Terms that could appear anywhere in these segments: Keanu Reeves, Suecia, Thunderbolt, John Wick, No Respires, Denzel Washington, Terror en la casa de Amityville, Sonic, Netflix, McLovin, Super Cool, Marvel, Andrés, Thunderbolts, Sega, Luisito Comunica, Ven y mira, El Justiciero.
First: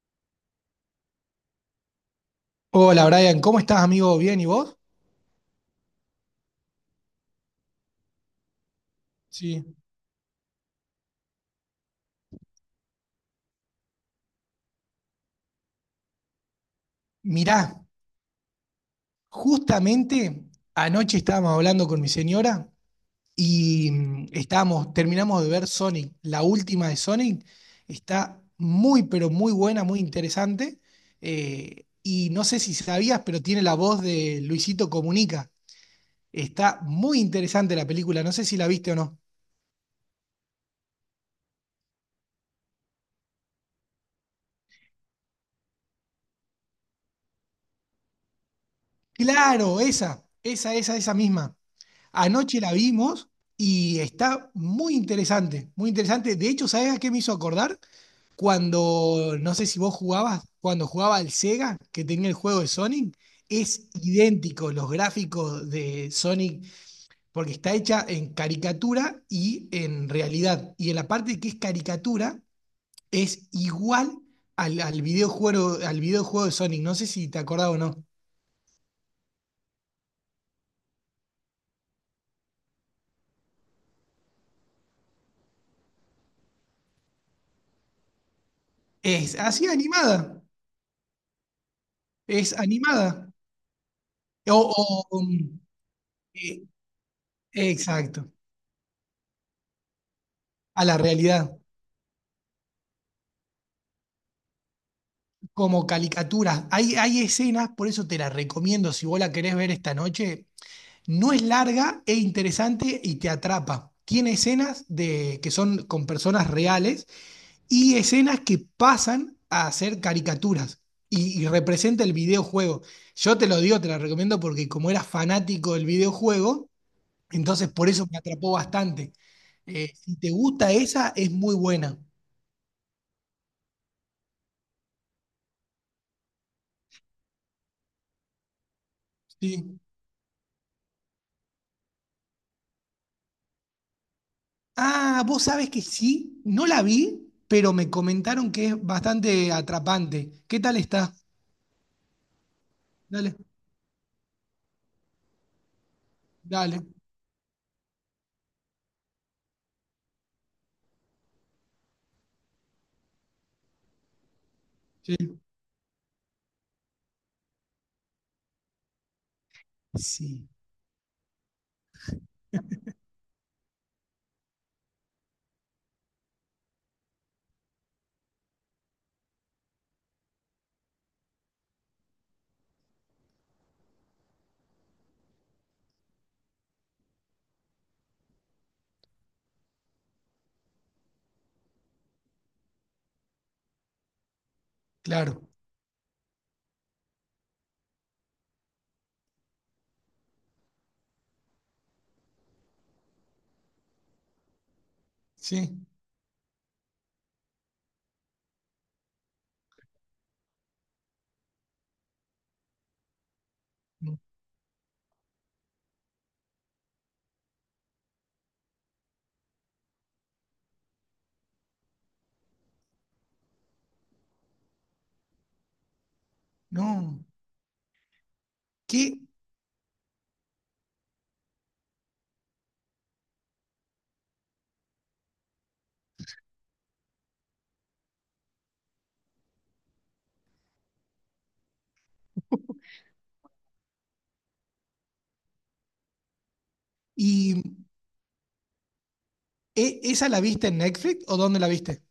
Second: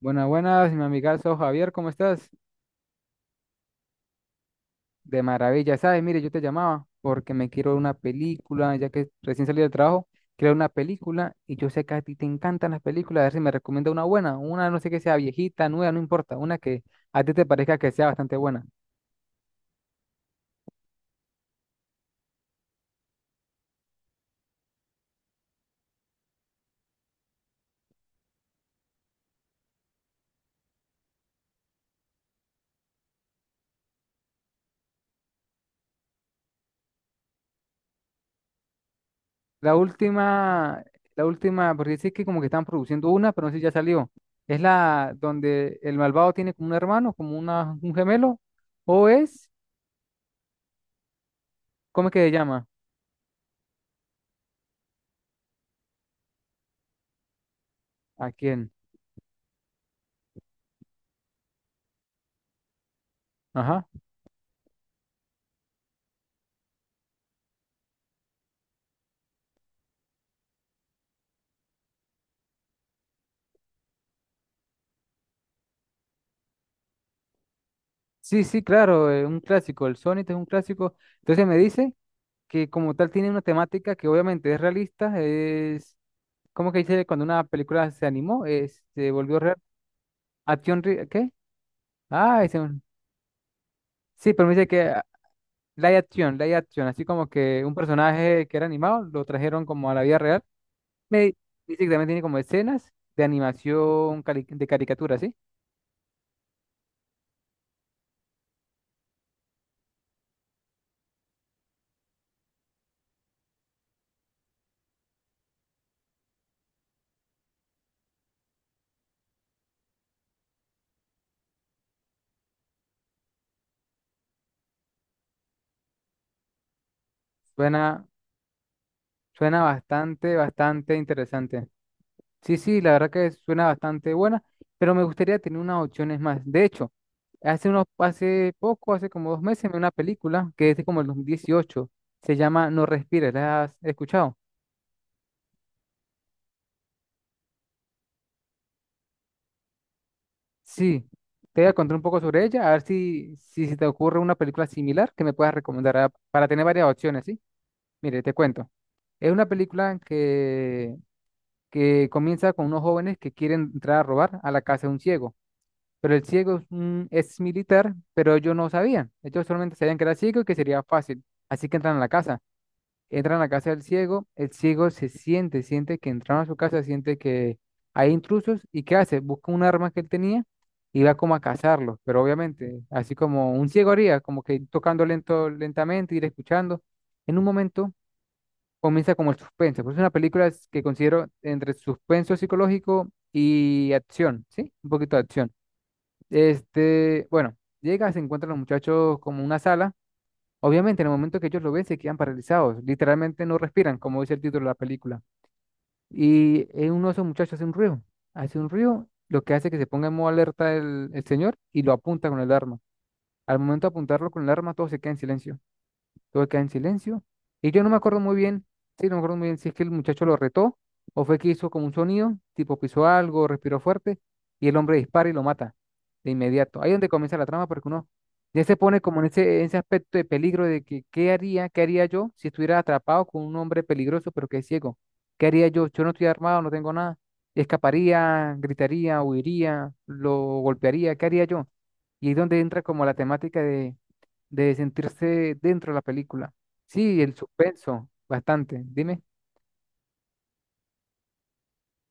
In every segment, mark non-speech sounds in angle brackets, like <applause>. Buenas, buenas, mi amigazo Javier, ¿cómo estás? Hola Brian, ¿cómo estás amigo? ¿Bien y vos? De maravilla, ¿sabes? Mire, yo te llamaba porque me quiero ver una película, ya que recién salí del Sí. trabajo, quiero ver una película y yo sé que a ti te encantan las películas, a ver si me recomienda una buena, una no sé que sea viejita, nueva, no importa, una que a ti te Mirá, parezca que sea bastante buena. justamente anoche estábamos hablando con mi señora y estábamos, terminamos de ver Sonic, la última de Sonic, está muy pero muy buena, muy interesante. Y no sé si sabías, pero tiene la voz de Luisito Comunica. Está muy interesante la película, no sé si la viste o no. La última, la última, porque dice que como que están produciendo una, pero no sé si ya salió. Es la donde el malvado tiene como un hermano, un gemelo, o es, Claro, esa misma. ¿cómo es que se Anoche llama? la vimos y está muy interesante, muy interesante. De hecho, ¿sabes a qué me hizo acordar? ¿A quién? Cuando, no sé si vos jugabas, cuando jugaba al Sega, que tenía el juego de Sonic, Ajá. es idéntico los gráficos de Sonic, porque está hecha en caricatura y en realidad. Y en la parte que es caricatura, es igual al videojuego, al videojuego de Sonic. No sé si te acordás o no. Sí, sí, claro, es un clásico, el Sonic es un clásico. Entonces me dice que como tal tiene una temática que obviamente es realista, es cómo que dice cuando una película se animó, se Es volvió real. así animada, ¿Qué? Ah, es ese, animada. sí, pero me O, dice que o, live action, live Eh, action, así como que un exacto, personaje que era animado lo trajeron como a la vida real. a la Me realidad, dice que también tiene como escenas de animación, de caricatura, ¿sí? como caricaturas. Hay escenas, por eso te la recomiendo si vos la querés ver esta noche. No es larga, es interesante y te atrapa. Tiene escenas de, que son con personas reales y escenas que pasan a ser caricaturas y representa el videojuego. Yo te lo digo, te la recomiendo porque como era fanático del videojuego, entonces por Suena, eso me atrapó bastante. Suena Si te gusta bastante esa, es muy interesante. buena. Sí, sí, la verdad que suena bastante buena, pero me gustaría tener unas opciones más. De hecho, hace poco, hace como dos meses, vi Sí. una película que es de como el 2018. Se llama No Respires, ¿la has escuchado? Ah, vos sabés que sí, no la vi, pero me comentaron que es bastante atrapante. ¿Qué tal Sí. está? Te voy a contar un poco sobre ella, a ver Dale, si se te ocurre una película similar que me puedas recomendar para tener dale. varias opciones, ¿sí? Mire, te cuento. Es una película que comienza con unos jóvenes que quieren entrar a robar a la casa de un ciego. Sí, Pero el ciego es militar, pero ellos no sabían. Ellos solamente sabían que era ciego y sí, que sería fácil. Así que entran a la casa. Entran a la casa del ciego. El ciego siente que entraron a su casa, siente que hay intrusos. ¿Y qué hace? Busca un arma que él tenía y va como a cazarlos. Pero obviamente, así como un ciego haría, como que ir tocando lento, lentamente, ir escuchando. En un momento comienza como el suspenso. Pues es una película que considero entre suspenso psicológico y acción, ¿sí? Un poquito de claro. acción. Este, bueno, llega, se encuentran los muchachos como en una sala. Obviamente, en el momento que ellos lo ven, se quedan paralizados. Literalmente no respiran, como dice el título de la película. Sí. Y uno de esos muchachos hace un ruido. Hace un ruido, lo que hace que se ponga en modo alerta el señor y lo apunta con el arma. Al momento de apuntarlo con el arma, todos se quedan en silencio, todo queda en silencio. Y yo no me acuerdo muy bien, sí, no me acuerdo muy bien si es que el muchacho lo retó o fue que hizo como un sonido, tipo pisó algo, respiró fuerte y el hombre dispara y lo mata de inmediato. Ahí es donde No. comienza la trama porque uno ya se pone ¿Qué? como en en ese aspecto de peligro de que qué haría yo si estuviera atrapado con un hombre peligroso pero que es ciego. ¿Qué haría yo? Yo no estoy armado, no tengo nada. Escaparía, gritaría, huiría, lo golpearía, ¿qué haría yo? Y es donde entra como la temática de sentirse dentro de la película. Sí, el ¿Y suspenso, bastante. Dime. Esa la viste en Netflix o dónde la viste?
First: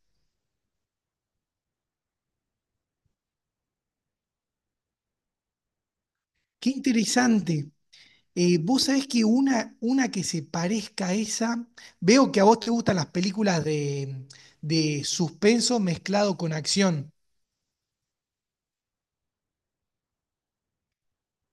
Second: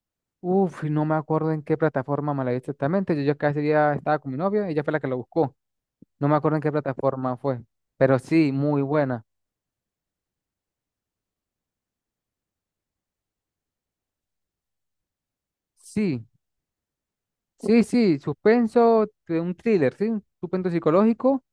Uf, no me acuerdo en qué plataforma me la vi exactamente. Yo ya casi ya estaba con mi novia, ella fue la que lo buscó. No me acuerdo en qué Qué plataforma fue, interesante. pero sí, muy Vos sabés buena. que una que se parezca a esa, veo que a vos te gustan las películas de suspenso Sí, mezclado con acción. sí, sí, suspenso, de un thriller, sí, un suspenso psicológico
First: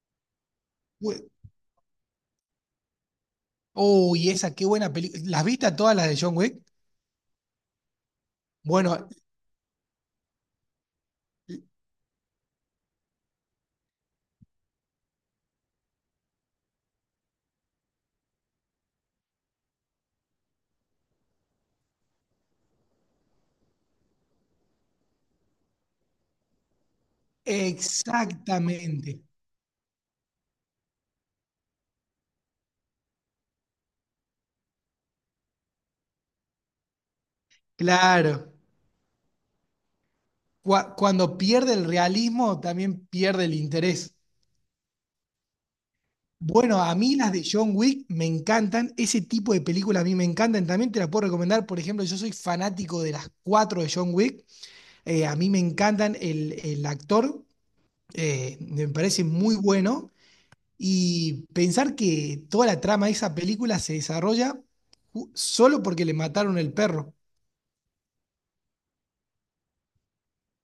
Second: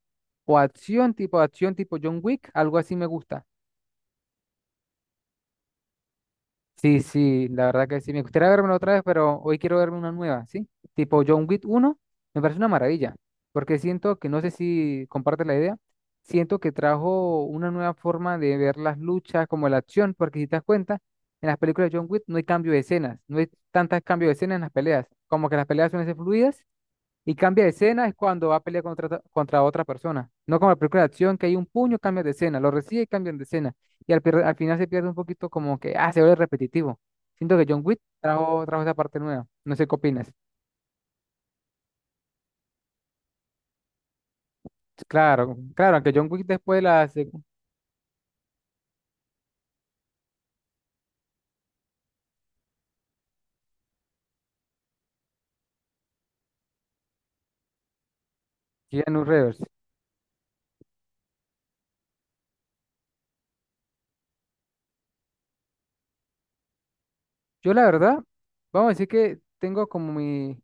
o Ue- acción tipo John Wick, algo así me gusta. Oh, y esa, qué buena película. ¿Las viste a todas las de John Wick? Sí, sí, la verdad que sí. Me gustaría verme otra vez, Bueno, pero hoy quiero verme una nueva, ¿sí? Tipo John Wick uno, me parece una maravilla, porque siento que, no sé si comparte la idea, siento que trajo una nueva forma de ver las luchas, como la acción, porque si te das cuenta, en las películas de John Wick no hay cambio de escenas, no hay tantos cambios de escenas en las peleas, como que las peleas suelen ser fluidas y cambia de escena es cuando va a pelear contra, exactamente, contra otra persona. No como la película de acción, que hay un puño, cambia de escena, lo recibe y cambian de escena. Y al final se pierde un poquito como que, ah, se vuelve repetitivo. Siento que John Wick claro. trajo, trajo esa parte nueva. No sé qué opinas. Cuando pierde el realismo, también pierde el interés. Claro, claro, aunque John Wick después de Bueno, a la mí las secuela de John Wick me encantan, ese tipo de películas a mí me encantan, también te las puedo recomendar, por ejemplo, yo soy fanático de las cuatro de John Wick. A mí me encantan el actor, me en parece muy Reverse. bueno, y pensar que toda la trama de esa película se desarrolla solo porque le mataron el perro. Yo la verdad, vamos a decir que tengo como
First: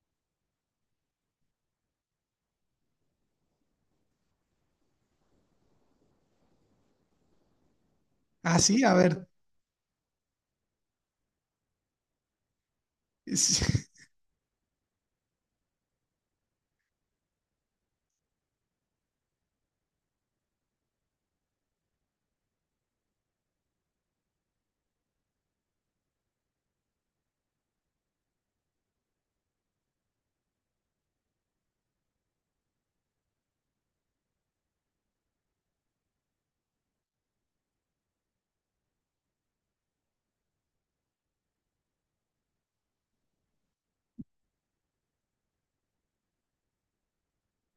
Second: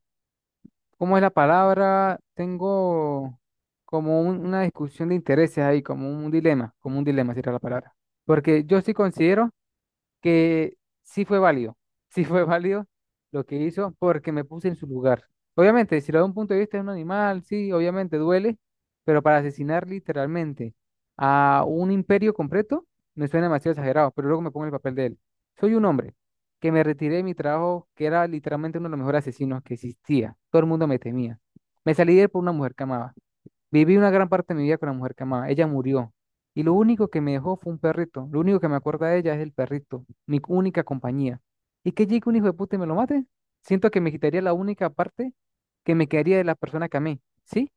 ¿cómo es la palabra? Tengo como una discusión de intereses ahí, como un dilema sería la palabra. Porque yo Así, sí a ver. considero que sí fue válido, <laughs> sí fue válido lo que <laughs> hizo porque me puse en su lugar. Obviamente, si lo veo de un punto de vista de un animal, sí, obviamente duele, pero para asesinar literalmente a un imperio completo me suena demasiado exagerado, pero luego me pongo en el papel de él. Soy un hombre que me retiré de mi trabajo, que era literalmente uno de los mejores asesinos que existía. Todo el mundo me temía. Me salí de él por una mujer que amaba. Viví una gran parte de mi vida con la mujer que amaba. Ella murió. Y lo único que me dejó fue un perrito. Lo único que me acuerda de ella es el perrito, mi única compañía. ¿Y que llegue un hijo de puta y me lo mate? Siento que me quitaría la única parte que me quedaría de la persona que amé, ¿sí?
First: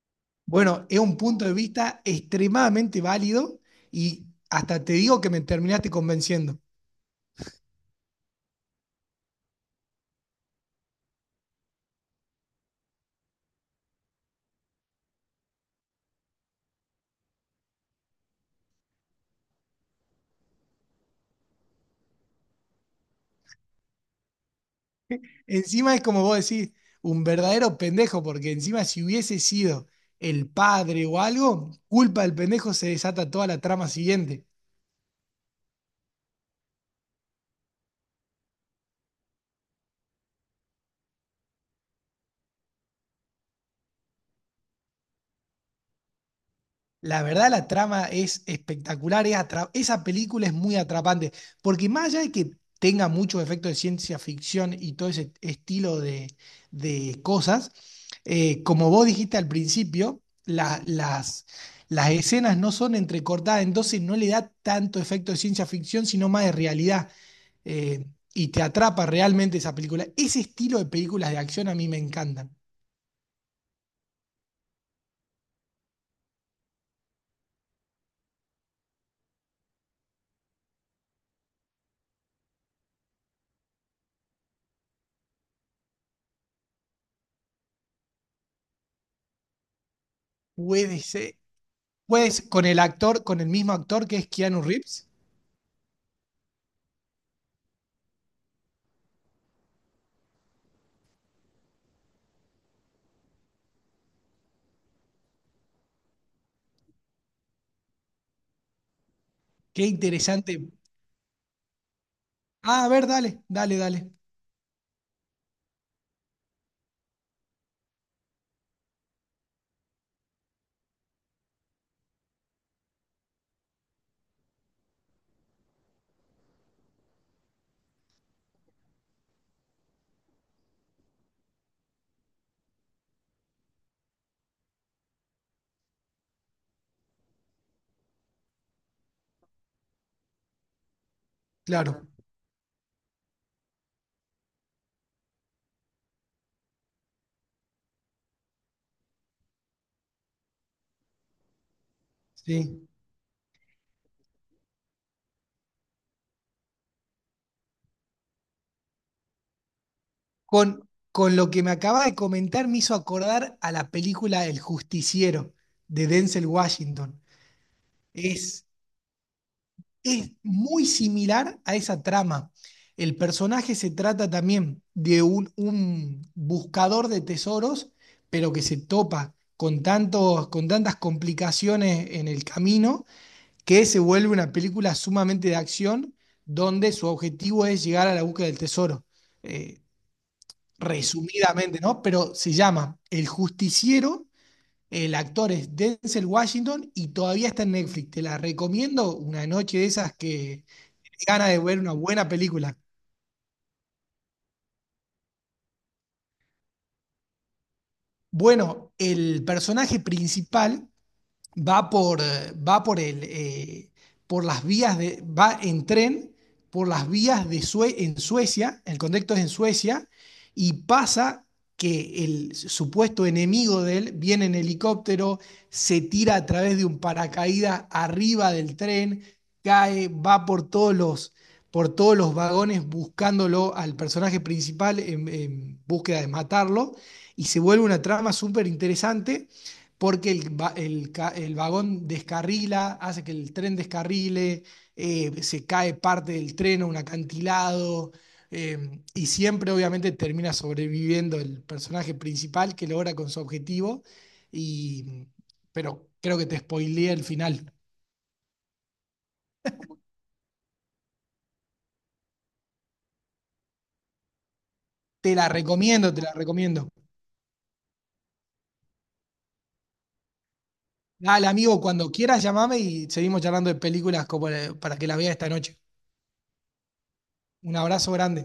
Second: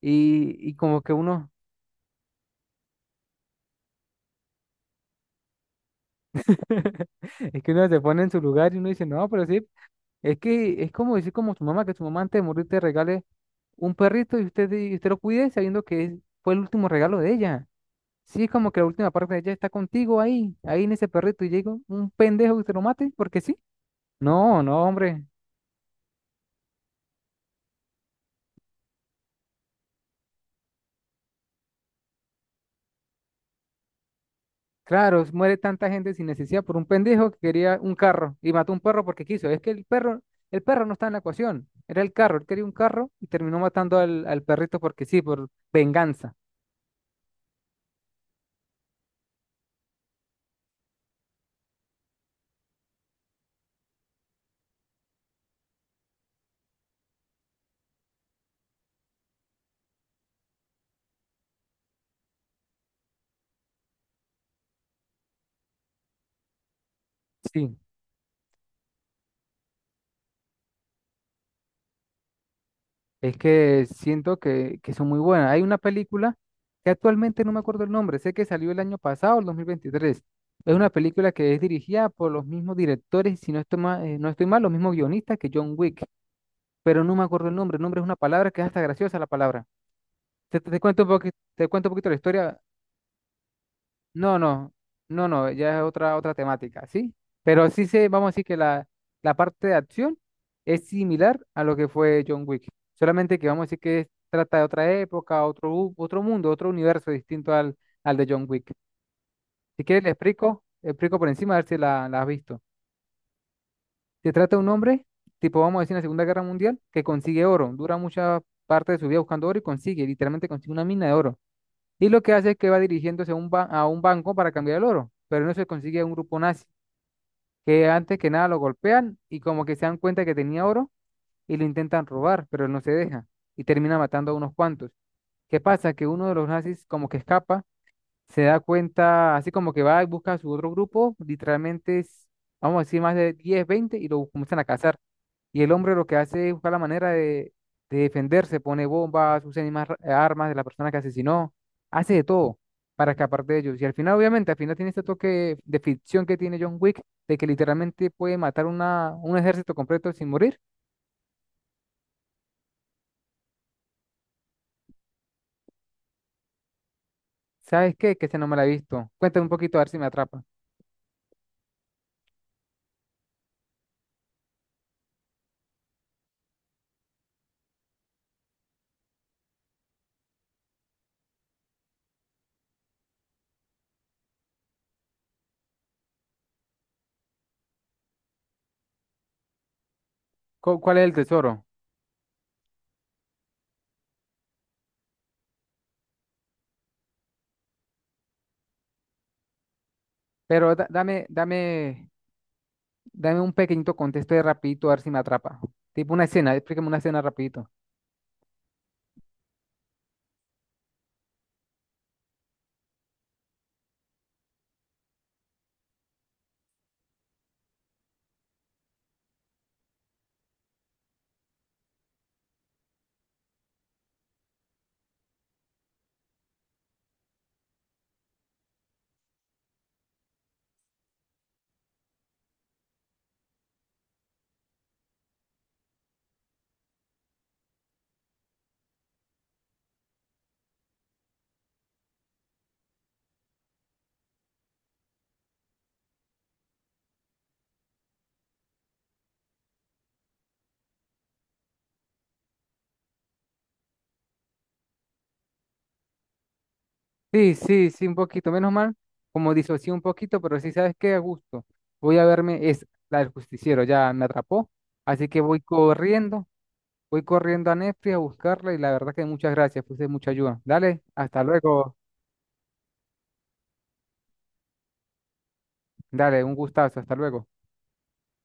Y Bueno, es como que un punto uno, de vista extremadamente válido y hasta te digo que me terminaste convenciendo. <laughs> es que uno se pone en su lugar y uno dice, no, pero sí, es que es como decir como su mamá, que su mamá antes de morir te regale un perrito y usted lo cuide sabiendo que fue el último regalo de ella. Sí, es como que la última parte ella está contigo ahí, ahí en ese perrito, y llega un pendejo que te lo mate, porque sí. No, no, hombre. Encima es como vos decís, un verdadero pendejo, porque encima si hubiese sido el padre o algo, culpa del pendejo se desata toda la trama siguiente. Claro, muere tanta gente sin necesidad por un pendejo que quería un carro y mató un perro porque quiso. Es que el perro no está en la ecuación, era el carro, él quería un carro y terminó matando al perrito porque sí, por venganza. La verdad, la trama es espectacular, es esa película es muy atrapante, porque más allá de que tenga muchos efectos de ciencia ficción y todo ese estilo de cosas, como vos dijiste al principio, las escenas no son entrecortadas, entonces no le da tanto efecto de ciencia ficción, sino más de realidad, Sí. eh, y te atrapa realmente esa película. Ese estilo de películas de acción a mí me encantan. Es que siento que son muy buenas. Hay una película que actualmente no me acuerdo el nombre, sé que salió el año pasado, el 2023. Es una película que es dirigida por los mismos directores, y si no estoy mal, no estoy mal, los mismos guionistas que John Wick, pero no me acuerdo el nombre. El nombre es una palabra que es hasta graciosa la palabra. Te Puede cuento un poquito, ser, te cuento un poquito la puedes historia. con el actor, con el mismo actor que es No, Keanu no, Reeves. no, no, ya es otra, otra temática, ¿sí? Pero sí se, vamos a decir que la parte de acción es similar a lo que fue John Wick, solamente que vamos a decir que trata de otra época, otro mundo, otro universo distinto al de John Wick. Si Qué quieres, interesante. Le explico por encima a ver si la has visto. Ah, a ver, dale, dale, dale. Se trata de un hombre, tipo, vamos a decir, en la Segunda Guerra Mundial, que consigue oro, dura mucha parte de su vida buscando oro y consigue, literalmente consigue una mina de oro y lo que hace es que va dirigiéndose a a un banco para cambiar el oro, pero no se consigue un grupo nazi, que antes que nada lo golpean y como que se dan cuenta que tenía oro y lo intentan robar, pero él no se deja y termina matando a unos cuantos. ¿Qué pasa? Que uno de los nazis como que escapa, se da cuenta, así como que va y busca a su otro grupo, literalmente, Claro, es, vamos a decir, más de 10 20 y lo comienzan a cazar. Y el hombre lo que hace es buscar la manera de defenderse, pone bombas, usa armas de la persona que asesinó, hace de todo sí. para escapar de ellos. Y al final, obviamente, al final tiene este toque de ficción que tiene John Wick, de que literalmente puede matar un ejército completo sin morir. Con lo que me acaba de comentar me hizo acordar a la película El Justiciero de Denzel Washington. ¿Sabes qué? Que ese no me la Es, he visto. Cuéntame un poquito a ver si me es atrapa. muy similar a esa trama. El personaje se trata también de un buscador de tesoros, pero que se topa con tantos, con tantas complicaciones en el camino que se vuelve una película sumamente de acción donde su objetivo es llegar a la búsqueda del tesoro. Eh, ¿Cuál es el tesoro? Resumidamente, ¿no? Pero se llama El Justiciero, el actor es Denzel Washington y todavía está en Netflix. Te la recomiendo una noche de esas que Pero gana dame de ver una buena película. dame un pequeñito contexto de rapidito a ver si me atrapa. Tipo una escena, explícame una escena rapidito. Bueno, el personaje principal va por, va por el, por las vías de, va en tren por las vías de en Suecia, el contexto es en Suecia, y pasa que el supuesto enemigo de él viene en helicóptero, se tira a través de un paracaídas arriba del tren, cae, va por todos los vagones buscándolo al personaje principal en búsqueda de matarlo, y se vuelve una trama súper interesante porque el, el vagón descarrila, hace que el tren descarrile, se cae parte del tren a un acantilado, y siempre obviamente termina sobreviviendo el personaje principal que logra con su objetivo, y, pero creo que te spoileé el Sí, final. sí, sí, un poquito, menos mal, como disocié un poquito, pero sí, ¿sabes qué? A gusto. Voy a verme, es la del justiciero, ya me atrapó, así Te que la recomiendo, te la recomiendo. voy corriendo a Netflix a buscarla y la verdad que muchas gracias, fuiste de mucha ayuda. Dale, hasta Dale, amigo, luego, cuando quieras llamame y seguimos charlando de películas como, para que la veas esta noche. dale, un gustazo, hasta luego. Un abrazo grande.